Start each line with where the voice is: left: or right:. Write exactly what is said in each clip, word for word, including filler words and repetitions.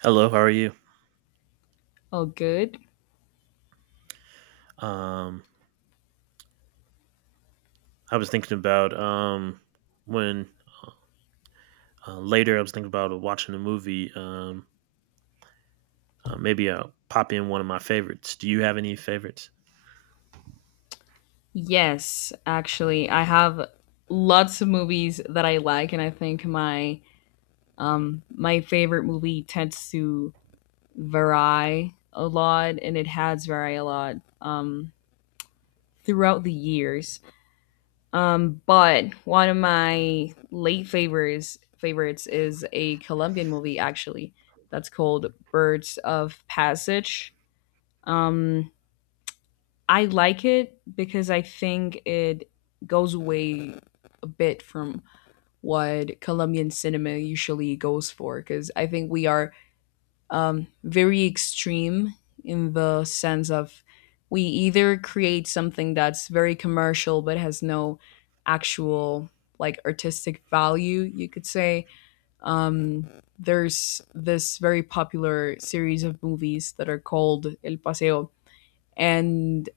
right: Hello, how are you?
left: Oh, good.
right: Um, I was thinking about um, when uh, later I was thinking about watching a movie. Um, uh, maybe I'll pop in one of my favorites. Do you have any favorites?
left: Yes, actually, I have lots of movies that I like, and I think my um my favorite movie tends to vary a lot, and it has varied a lot um throughout the years. Um, but one of my late favorites favorites is a Colombian movie actually that's called Birds of Passage. Um, I like it because I think it goes way bit from what Colombian cinema usually goes for because I think we are um, very extreme in the sense of we either create something that's very commercial but has no actual like artistic value, you could say. Um, there's this very popular series of movies that are called El Paseo and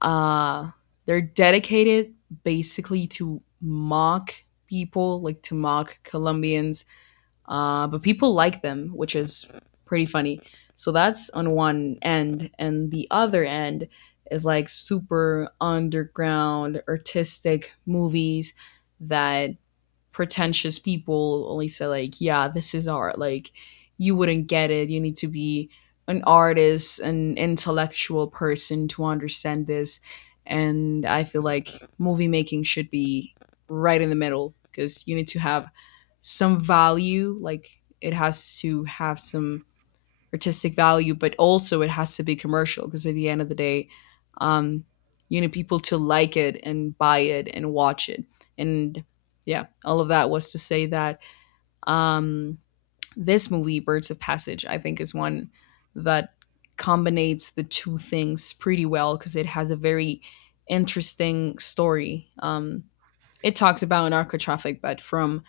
left: uh they're dedicated basically to mock people, like to mock Colombians. Uh, but people like them, which is pretty funny. So that's on one end, and the other end is like super underground artistic movies that pretentious people only say like yeah this is art like you wouldn't get it you need to be an artist an intellectual person to understand this and I feel like movie making should be right in the middle because you need to have some value like it has to have some artistic value, but also it has to be commercial because at the end of the day, um, you need people to like it and buy it and watch it. And yeah, all of that was to say that um, this movie, Birds of Passage, I think is one that combines the two things pretty well because it has a very interesting story. Um, it talks about narco traffic, but from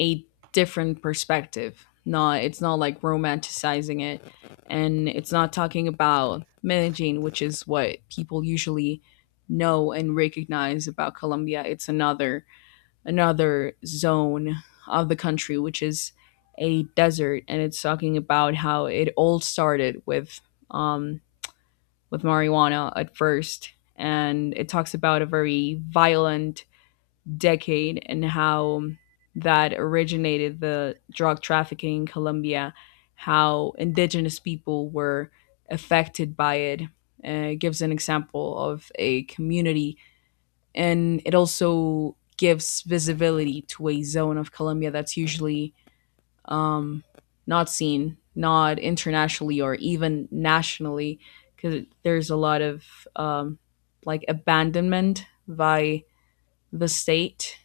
left: a different perspective. Not it's not like romanticizing it and it's not talking about managing, which is what people usually know and recognize about Colombia. It's another another zone of the country which is a desert and it's talking about how it all started with um with marijuana at first and it talks about a very violent decade and how that originated the drug trafficking in Colombia, how indigenous people were affected by it. Uh, it gives an example of a community, and it also gives visibility to a zone of Colombia that's usually um, not seen, not internationally or even nationally, because there's a lot of um, like abandonment by the state,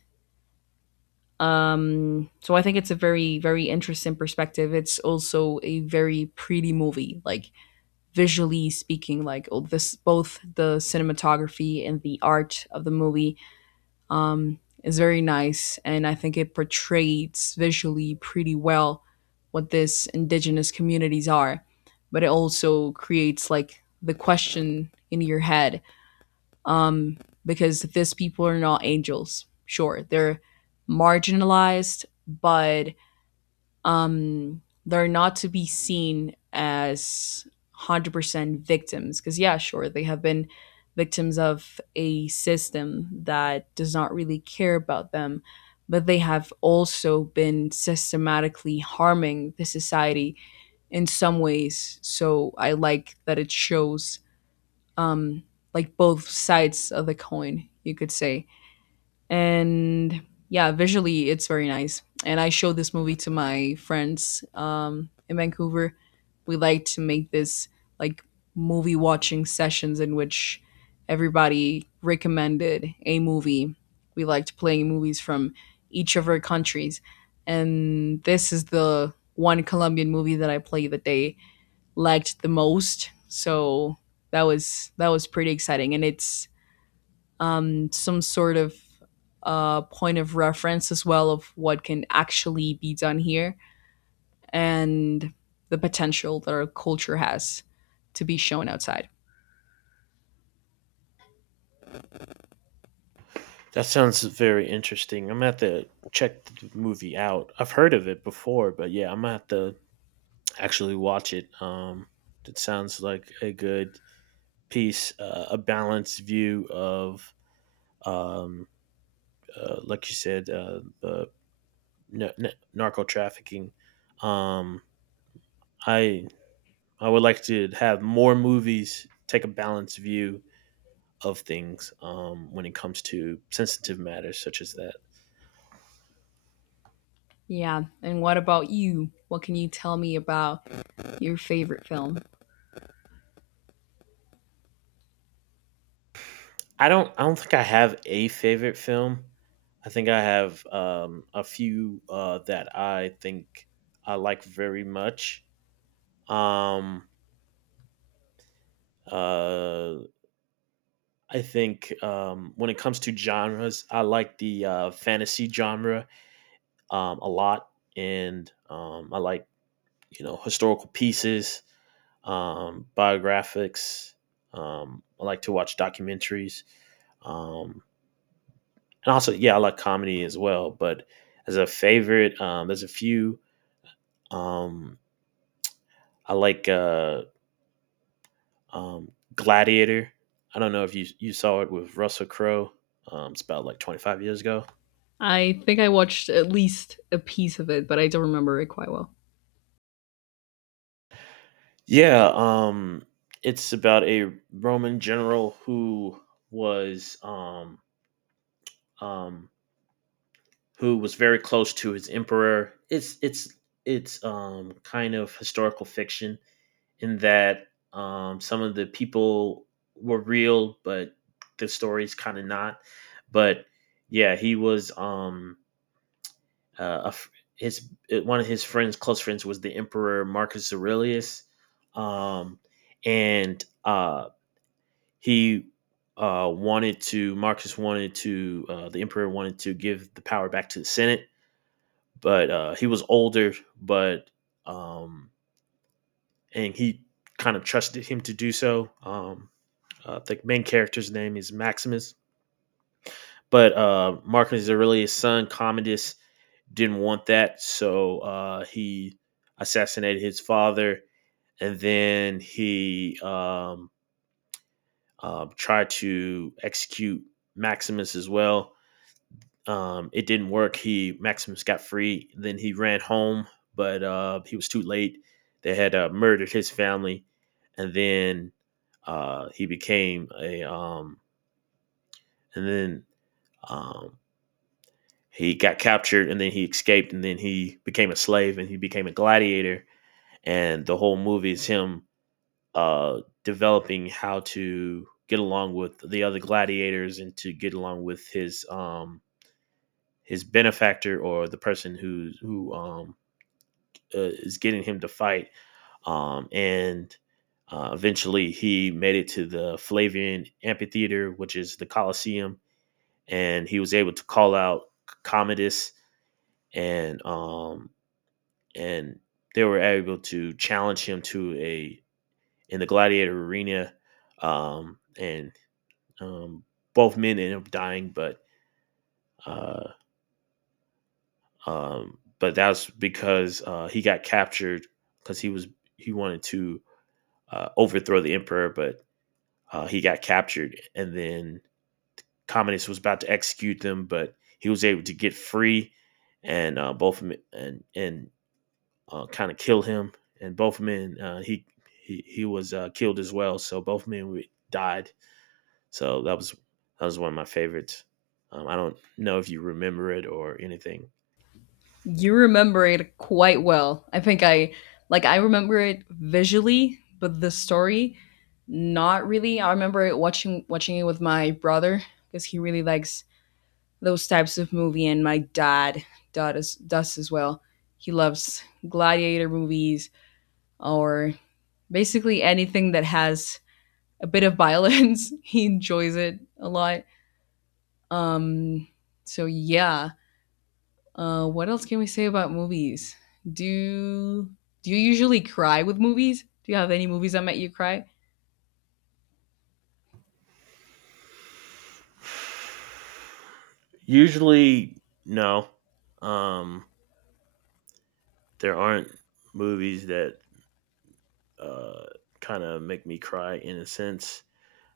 left: um, so I think it's a very, very interesting perspective. It's also a very pretty movie, like visually speaking, like oh, this both the cinematography and the art of the movie um, is very nice, and I think it portrays visually pretty well what this indigenous communities are, but it also creates like the question in your head, um, because these people are not angels. Sure, they're marginalized, but um, they're not to be seen as one hundred percent victims. Because, yeah, sure, they have been victims of a system that does not really care about them, but they have also been systematically harming the society in some ways. So I like that it shows um like both sides of the coin, you could say. And yeah, visually it's very nice. And I showed this movie to my friends um in Vancouver. We like to make this like movie watching sessions in which everybody recommended a movie. We liked playing movies from each of our countries. And this is the one Colombian movie that I played the day liked the most. So that was that was pretty exciting, and it's um, some sort of uh, point of reference as well of what can actually be done here and the potential that our culture has to be shown outside.
right: That sounds very interesting. I'm gonna have to check the movie out. I've heard of it before, but yeah, I'm gonna have to actually watch it. Um, it sounds like a good piece, uh, a balanced view of, um, uh, like you said, uh, uh, n- n- narco trafficking. Um, I I would like to have more movies take a balanced view of things, um, when it comes to sensitive matters such as that.
left: Yeah. And what about you? What can you tell me about your favorite film?
right: I don't I don't think I have a favorite film. I think I have, um, a few, uh, that I think I like very much. Um, uh, I think, um, when it comes to genres, I like the uh, fantasy genre, um, a lot, and um, I like, you know, historical pieces. Um, biographics. Um, I like to watch documentaries, um, and also, yeah, I like comedy as well. But as a favorite, um, there's a few. Um, I like uh, um, Gladiator. I don't know if you you saw it with Russell Crowe. Um, it's about like twenty-five years ago.
left: I think I watched at least a piece of it, but I don't remember it quite well.
right: Yeah, um, it's about a Roman general who was, um, um, who was very close to his emperor. It's it's it's um kind of historical fiction in that um some of the people were real, but the story's kind of not. But yeah, he was, um uh, a, his uh, one of his friends, close friends, was the emperor Marcus Aurelius, um, and uh he uh wanted to— Marcus wanted to, uh, the emperor wanted to give the power back to the Senate, but uh, he was older, but, um, and he kind of trusted him to do so. Um, uh, the main character's name is Maximus, but uh, Marcus Aurelius' son Commodus didn't want that, so uh, he assassinated his father, and then he um, uh, tried to execute Maximus as well. Um, it didn't work. He— Maximus got free. Then he ran home, but uh, he was too late. They had uh, murdered his family, and then uh, he became a. Um, and then um, he got captured, and then he escaped, and then he became a slave, and he became a gladiator. And the whole movie is him uh, developing how to get along with the other gladiators and to get along with his, um, his benefactor, or the person who who um, uh, is getting him to fight. Um, and uh, Eventually he made it to the Flavian Amphitheater, which is the Colosseum, and he was able to call out Commodus, and um, and they were able to challenge him to a— in the gladiator arena, um, and um, both men ended up dying, but uh, um, but that was because uh, he got captured because he was— he wanted to uh, overthrow the emperor, but Uh, he got captured, and then Commodus was about to execute them, but he was able to get free, and uh, both of 'em— and and uh, kind of kill him. And both men, uh, he he he was uh, killed as well. So both men died. So that was that was one of my favorites. Um, I don't know if you remember it or anything.
left: You remember it quite well. I think I like I remember it visually, but the story not really. I remember it watching watching it with my brother because he really likes those types of movie and my dad does does as well. He loves gladiator movies or basically anything that has a bit of violence. He enjoys it a lot. Um so yeah, uh, what else can we say about movies? Do do you usually cry with movies? Do you have any movies that make you cry?
right: Usually, no. Um, there aren't movies that uh, kind of make me cry in a sense.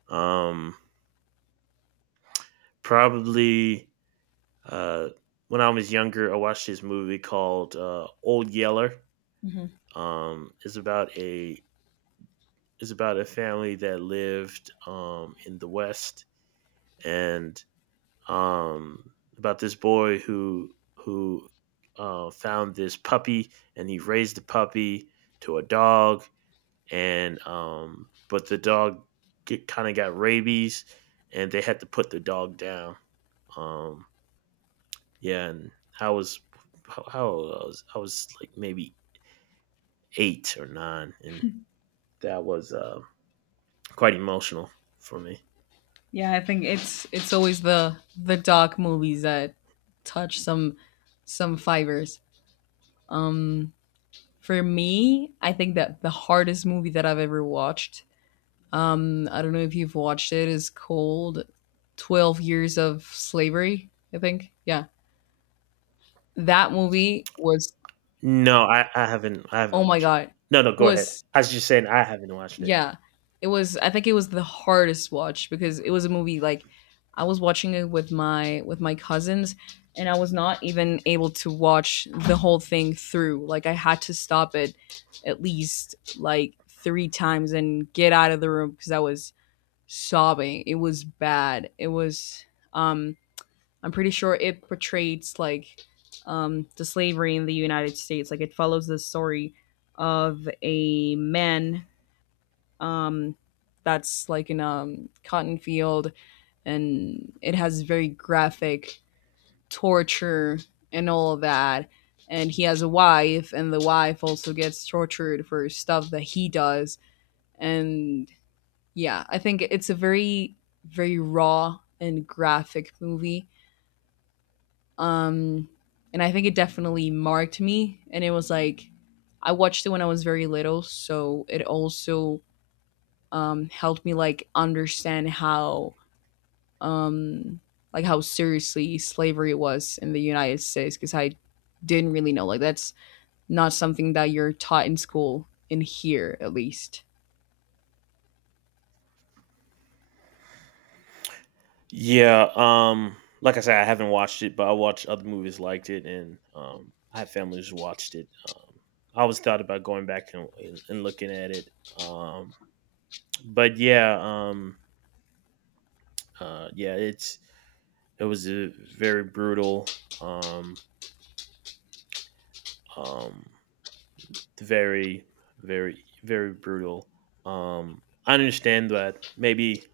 right: Um, probably uh, when I was younger, I watched this movie called uh, Old Yeller.
left: Mhm.
right: Um, it's about a it's about a family that lived, um, in the West, and, um, about this boy who who uh, found this puppy, and he raised the puppy to a dog, and um, but the dog kind of got rabies, and they had to put the dog down. Um, Yeah, and I was— how how old I was— I was like maybe eight or nine, and that was uh, quite emotional for me.
left: Yeah, I think it's it's always the the dark movies that touch some some fibers. Um, for me, I think that the hardest movie that I've ever watched. Um, I don't know if you've watched it. Is called Twelve Years of Slavery. I think. Yeah, that movie was.
right: No, I, I haven't I haven't
left: Oh my
right: watched it.
left: god,
right: No, no,
left: it
right: go ahead.
left: was.
right: I was just saying I haven't watched it.
left: Yeah. It was I think it was the hardest watch because it was a movie like I was watching it with my with my cousins and I was not even able to watch the whole thing through. Like I had to stop it at least like three times and get out of the room because I was sobbing. It was bad. It was um I'm pretty sure it portrays like um the slavery in the United States. Like it follows the story of a man, um, that's like in um cotton field, and it has very graphic torture and all of that. And he has a wife, and the wife also gets tortured for stuff that he does. And yeah, I think it's a very, very raw and graphic movie. Um, and I think it definitely marked me. And it was like, I watched it when I was very little, so it also um, helped me like understand how um, like how seriously slavery was in the United States because I didn't really know like that's not something that you're taught in school in here at least.
right: Yeah, um, like I said, I haven't watched it, but I watched other movies liked it, and um, I had family who's watched it. Um, I always thought about going back and, and, and looking at it. Um, but yeah, um, uh, yeah, it's— it was a very brutal. Um, um, very, very, very brutal. Um, I understand that maybe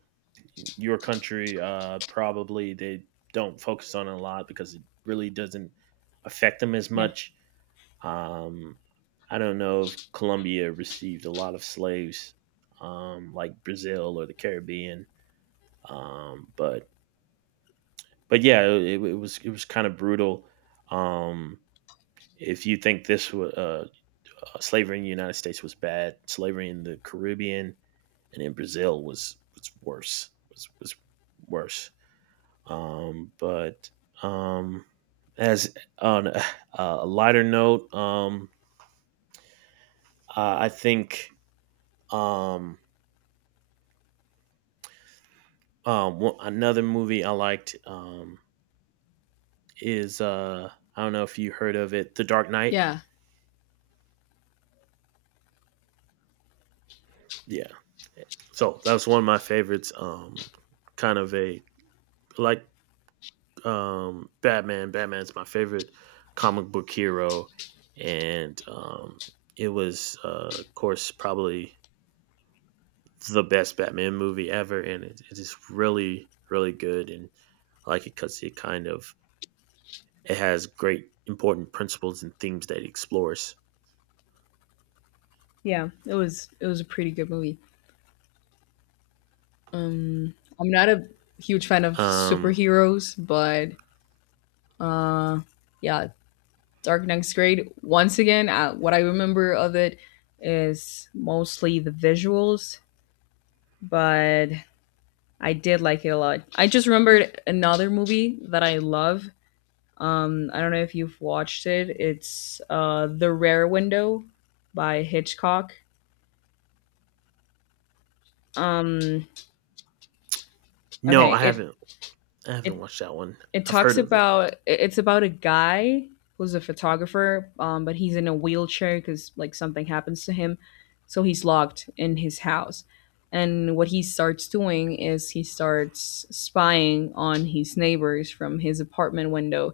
right: your country uh, probably they don't focus on it a lot because it really doesn't affect them as
left: Yeah.
right: much. Um, I don't know if Colombia received a lot of slaves, um, like Brazil or the Caribbean, um, but but yeah, it, it was it was kind of brutal. Um, if you think this wa- uh, uh, slavery in the United States was bad, slavery in the Caribbean and in Brazil was— was worse. Was was worse. Um, but um, as on a, a lighter note, um, uh, I think, um, uh, one, another movie I liked, um, is uh, I don't know if you heard of it, The Dark Knight.
left: Yeah.
right: Yeah, so that was one of my favorites. Um, kind of a like, um, Batman. Batman's my favorite comic book hero, and um, it was, uh, of course, probably the best Batman movie ever, and it, it is really, really good. And I like it because it kind of— it has great important principles and themes that it explores.
left: Yeah. It was it was a pretty good movie. Um I'm not a huge fan of
right: Um,
left: superheroes, but uh yeah, Dark Knight's great. Once again, uh, what I remember of it is mostly the visuals, but I did like it a lot. I just remembered another movie that I love. Um, I don't know if you've watched it. It's uh, The Rare Window by Hitchcock. Um,
right: no, I
left: okay, it
right: haven't. I
left: it
right: haven't watched that one.
left: it
right: I've heard
left: talks
right: of it.
left: about it- it's about a guy who's a photographer, um, but he's in a wheelchair because like something happens to him, so he's locked in his house. And what he starts doing is he starts spying on his neighbors from his apartment window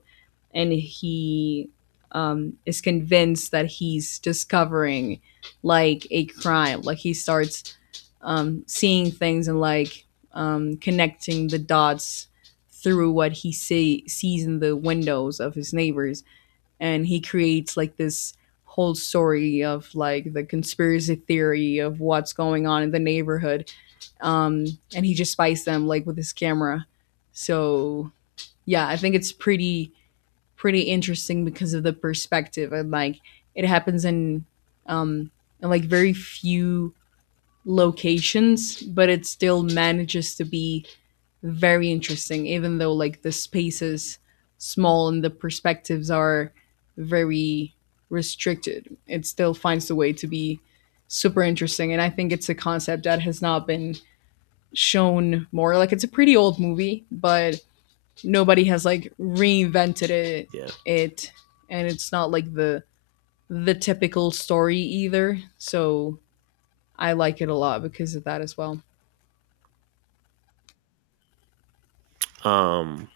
left: and he, um, is convinced that he's discovering like a crime. Like he starts um, seeing things and like um, connecting the dots through what he see- sees in the windows of his neighbors, and he creates like this whole story of like the conspiracy theory of what's going on in the neighborhood. Um, and he just spies them like with his camera. So yeah, I think it's pretty pretty interesting because of the perspective and like it happens in um in like very few locations, but it still manages to be very interesting, even though like the space is small and the perspectives are very restricted. It still finds a way to be super interesting. And I think it's a concept that has not been shown more. Like it's a pretty old movie, but nobody has like reinvented it
right: Yeah.
left: it and it's not like the the typical story either, so I like it a lot because of that as well.
right: Um,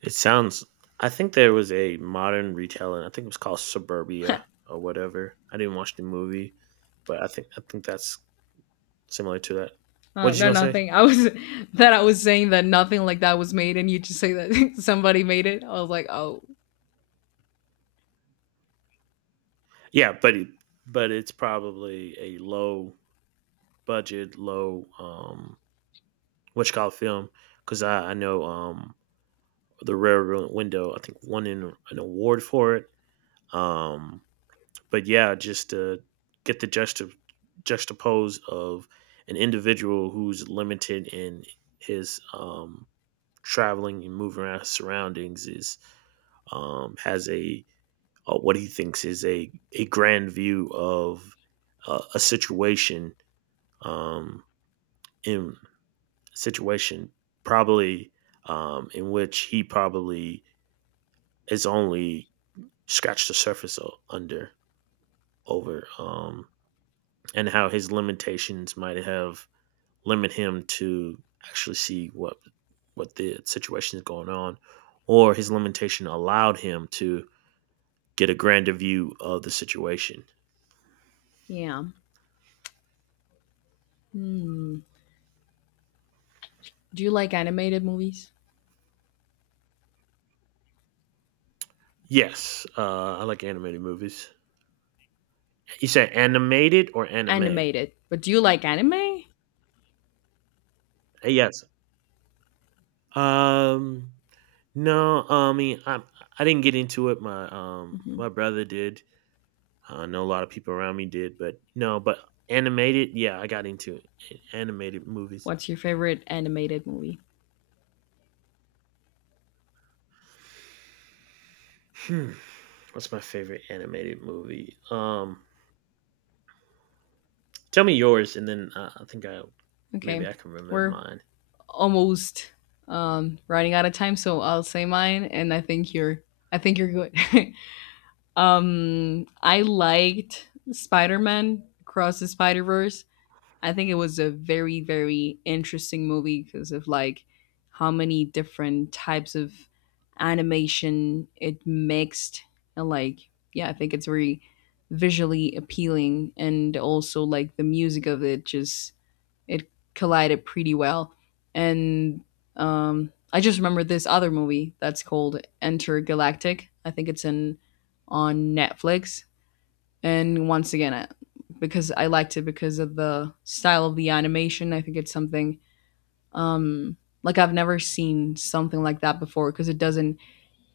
right: it sounds. I think there was a modern retelling. I think it was called Suburbia or whatever. I didn't watch the movie, but I think I think that's similar to that.
left: Uh,
right: What are you
left: no
right: gonna say?
left: nothing I was that I was saying that nothing like that was made and you just say that somebody made it I was like oh
right: Yeah, but it, but it's probably a low budget, low, um what you call it, film, because I I know, um the Rare Window. I think won an, an award for it. Um, but yeah, just to get the juxta- juxtapose of an individual who's limited in his, um, traveling and moving around his surroundings, is, um, has a, uh, what he thinks is a a grand view of uh, a situation, um, in situation probably um, in which he probably is only scratched the surface o- under over, um, and how his limitations might have limit him to actually see what— what the situation is going on, or his limitation allowed him to get a grander view of the situation.
left: yeah. Hmm. Do you like animated movies?
right: Yes, uh, I like animated movies. You said animated or anime?
left: Animated, but do you like anime?
right: Yes. Um, no, uh, I mean, I I didn't get into it. My, um my
left: Mhm.
right: brother did. I know a lot of people around me did, but no, but animated. Yeah, I got into animated movies.
left: What's your favorite animated movie?
right: Hmm. What's my favorite animated movie? Um, tell me yours, and then uh, I think I— maybe
left: Okay,
right: I can remember
left: we're
right: mine.
left: almost um, running out of time, so I'll say mine. And I think you're, I think you're good. Um, I liked Spider-Man Across the Spider-Verse. I think it was a very, very interesting movie because of like how many different types of animation it mixed and like yeah I think it's very visually appealing and also like the music of it just it collided pretty well. And um, I just remember this other movie that's called Enter Galactic. I think it's in on Netflix. And once again, I- because I liked it because of the style of the animation, I think it's something, um, like I've never seen something like that before because it doesn't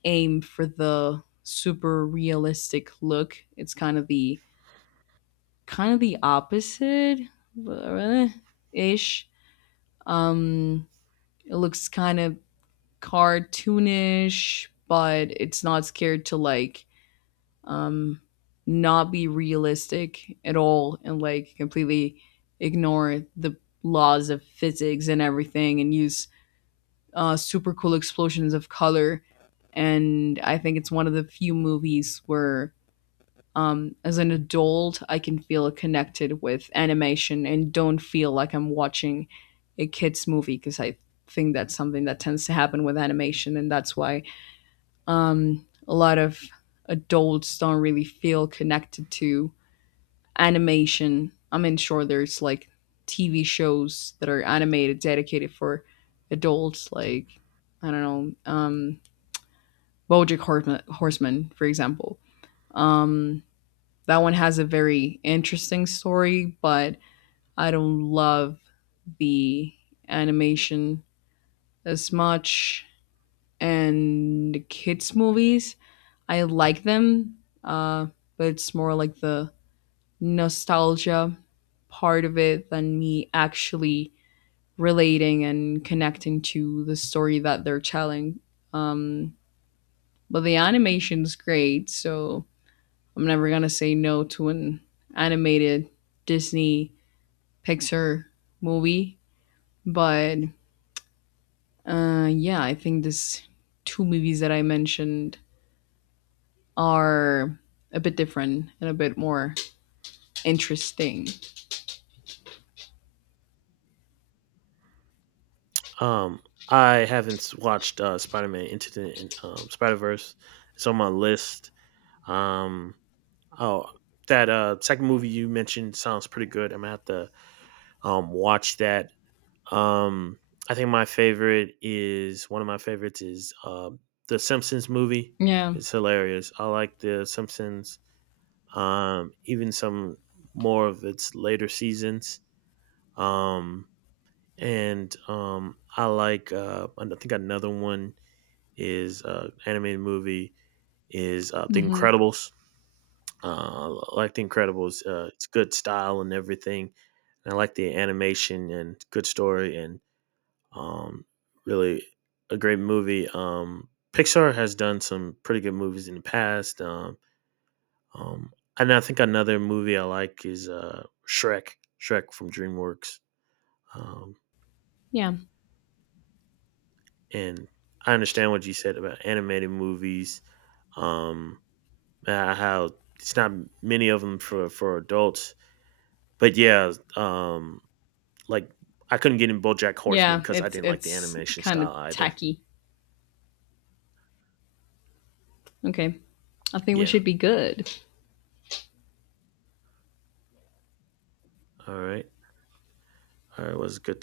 left: aim for the super realistic look. It's kind of the kind of the opposite ish. Um, It looks kind of cartoonish, but it's not scared to like um not be realistic at all and like completely ignore the laws of physics and everything and use uh, super cool explosions of color. And I think it's one of the few movies where, um, as an adult, I can feel connected with animation and don't feel like I'm watching a kids movie because I think that's something that tends to happen with animation, and that's why um, a lot of adults don't really feel connected to animation. I mean, sure, there's like T V shows that are animated dedicated for adults, like I don't know, um, BoJack Horseman, Horseman, for example. Um, that one has a very interesting story, but I don't love the animation as much. And kids' movies, I like them, uh, but it's more like the nostalgia part of it than me actually relating and connecting to the story that they're telling. Um, but the animation's great, so I'm never gonna say no to an animated Disney Pixar movie. But uh, yeah, I think these two movies that I mentioned are a bit different and a bit more interesting.
right: Um, I haven't s- watched uh, Spider Man Into the in- um, Spider Verse. It's on my list. Um, oh, that uh, second movie you mentioned sounds pretty good. I'm gonna have to, um, watch that. Um, I think my favorite— is one of my favorites is uh, the Simpsons movie.
left: Yeah.
right: It's hilarious. I like the Simpsons, um, even some more of its later seasons. Um, and um, I like, uh, I think another one is, uh, animated movie is, uh, The
left: Hmm.
right: Incredibles. Uh, I like The Incredibles. Uh, it's good style and everything. And I like the animation and good story and, um, really a great movie. Um, Pixar has done some pretty good movies in the past. Um, Um, and I think another movie I like is uh, Shrek, Shrek from DreamWorks. Um,
left: Yeah.
right: and I understand what you said about animated movies, um, uh, how it's not many of them for, for adults. But yeah, um, like, I couldn't get in BoJack Horseman
left: Yeah.
right: because I
left: It's
right: didn't like the
left: it's
right: animation
left: kind
right: style
left: of
right: either.
left: tacky. Okay. I think we
right: Yeah.
left: should be good.
right: All right. All right. It was good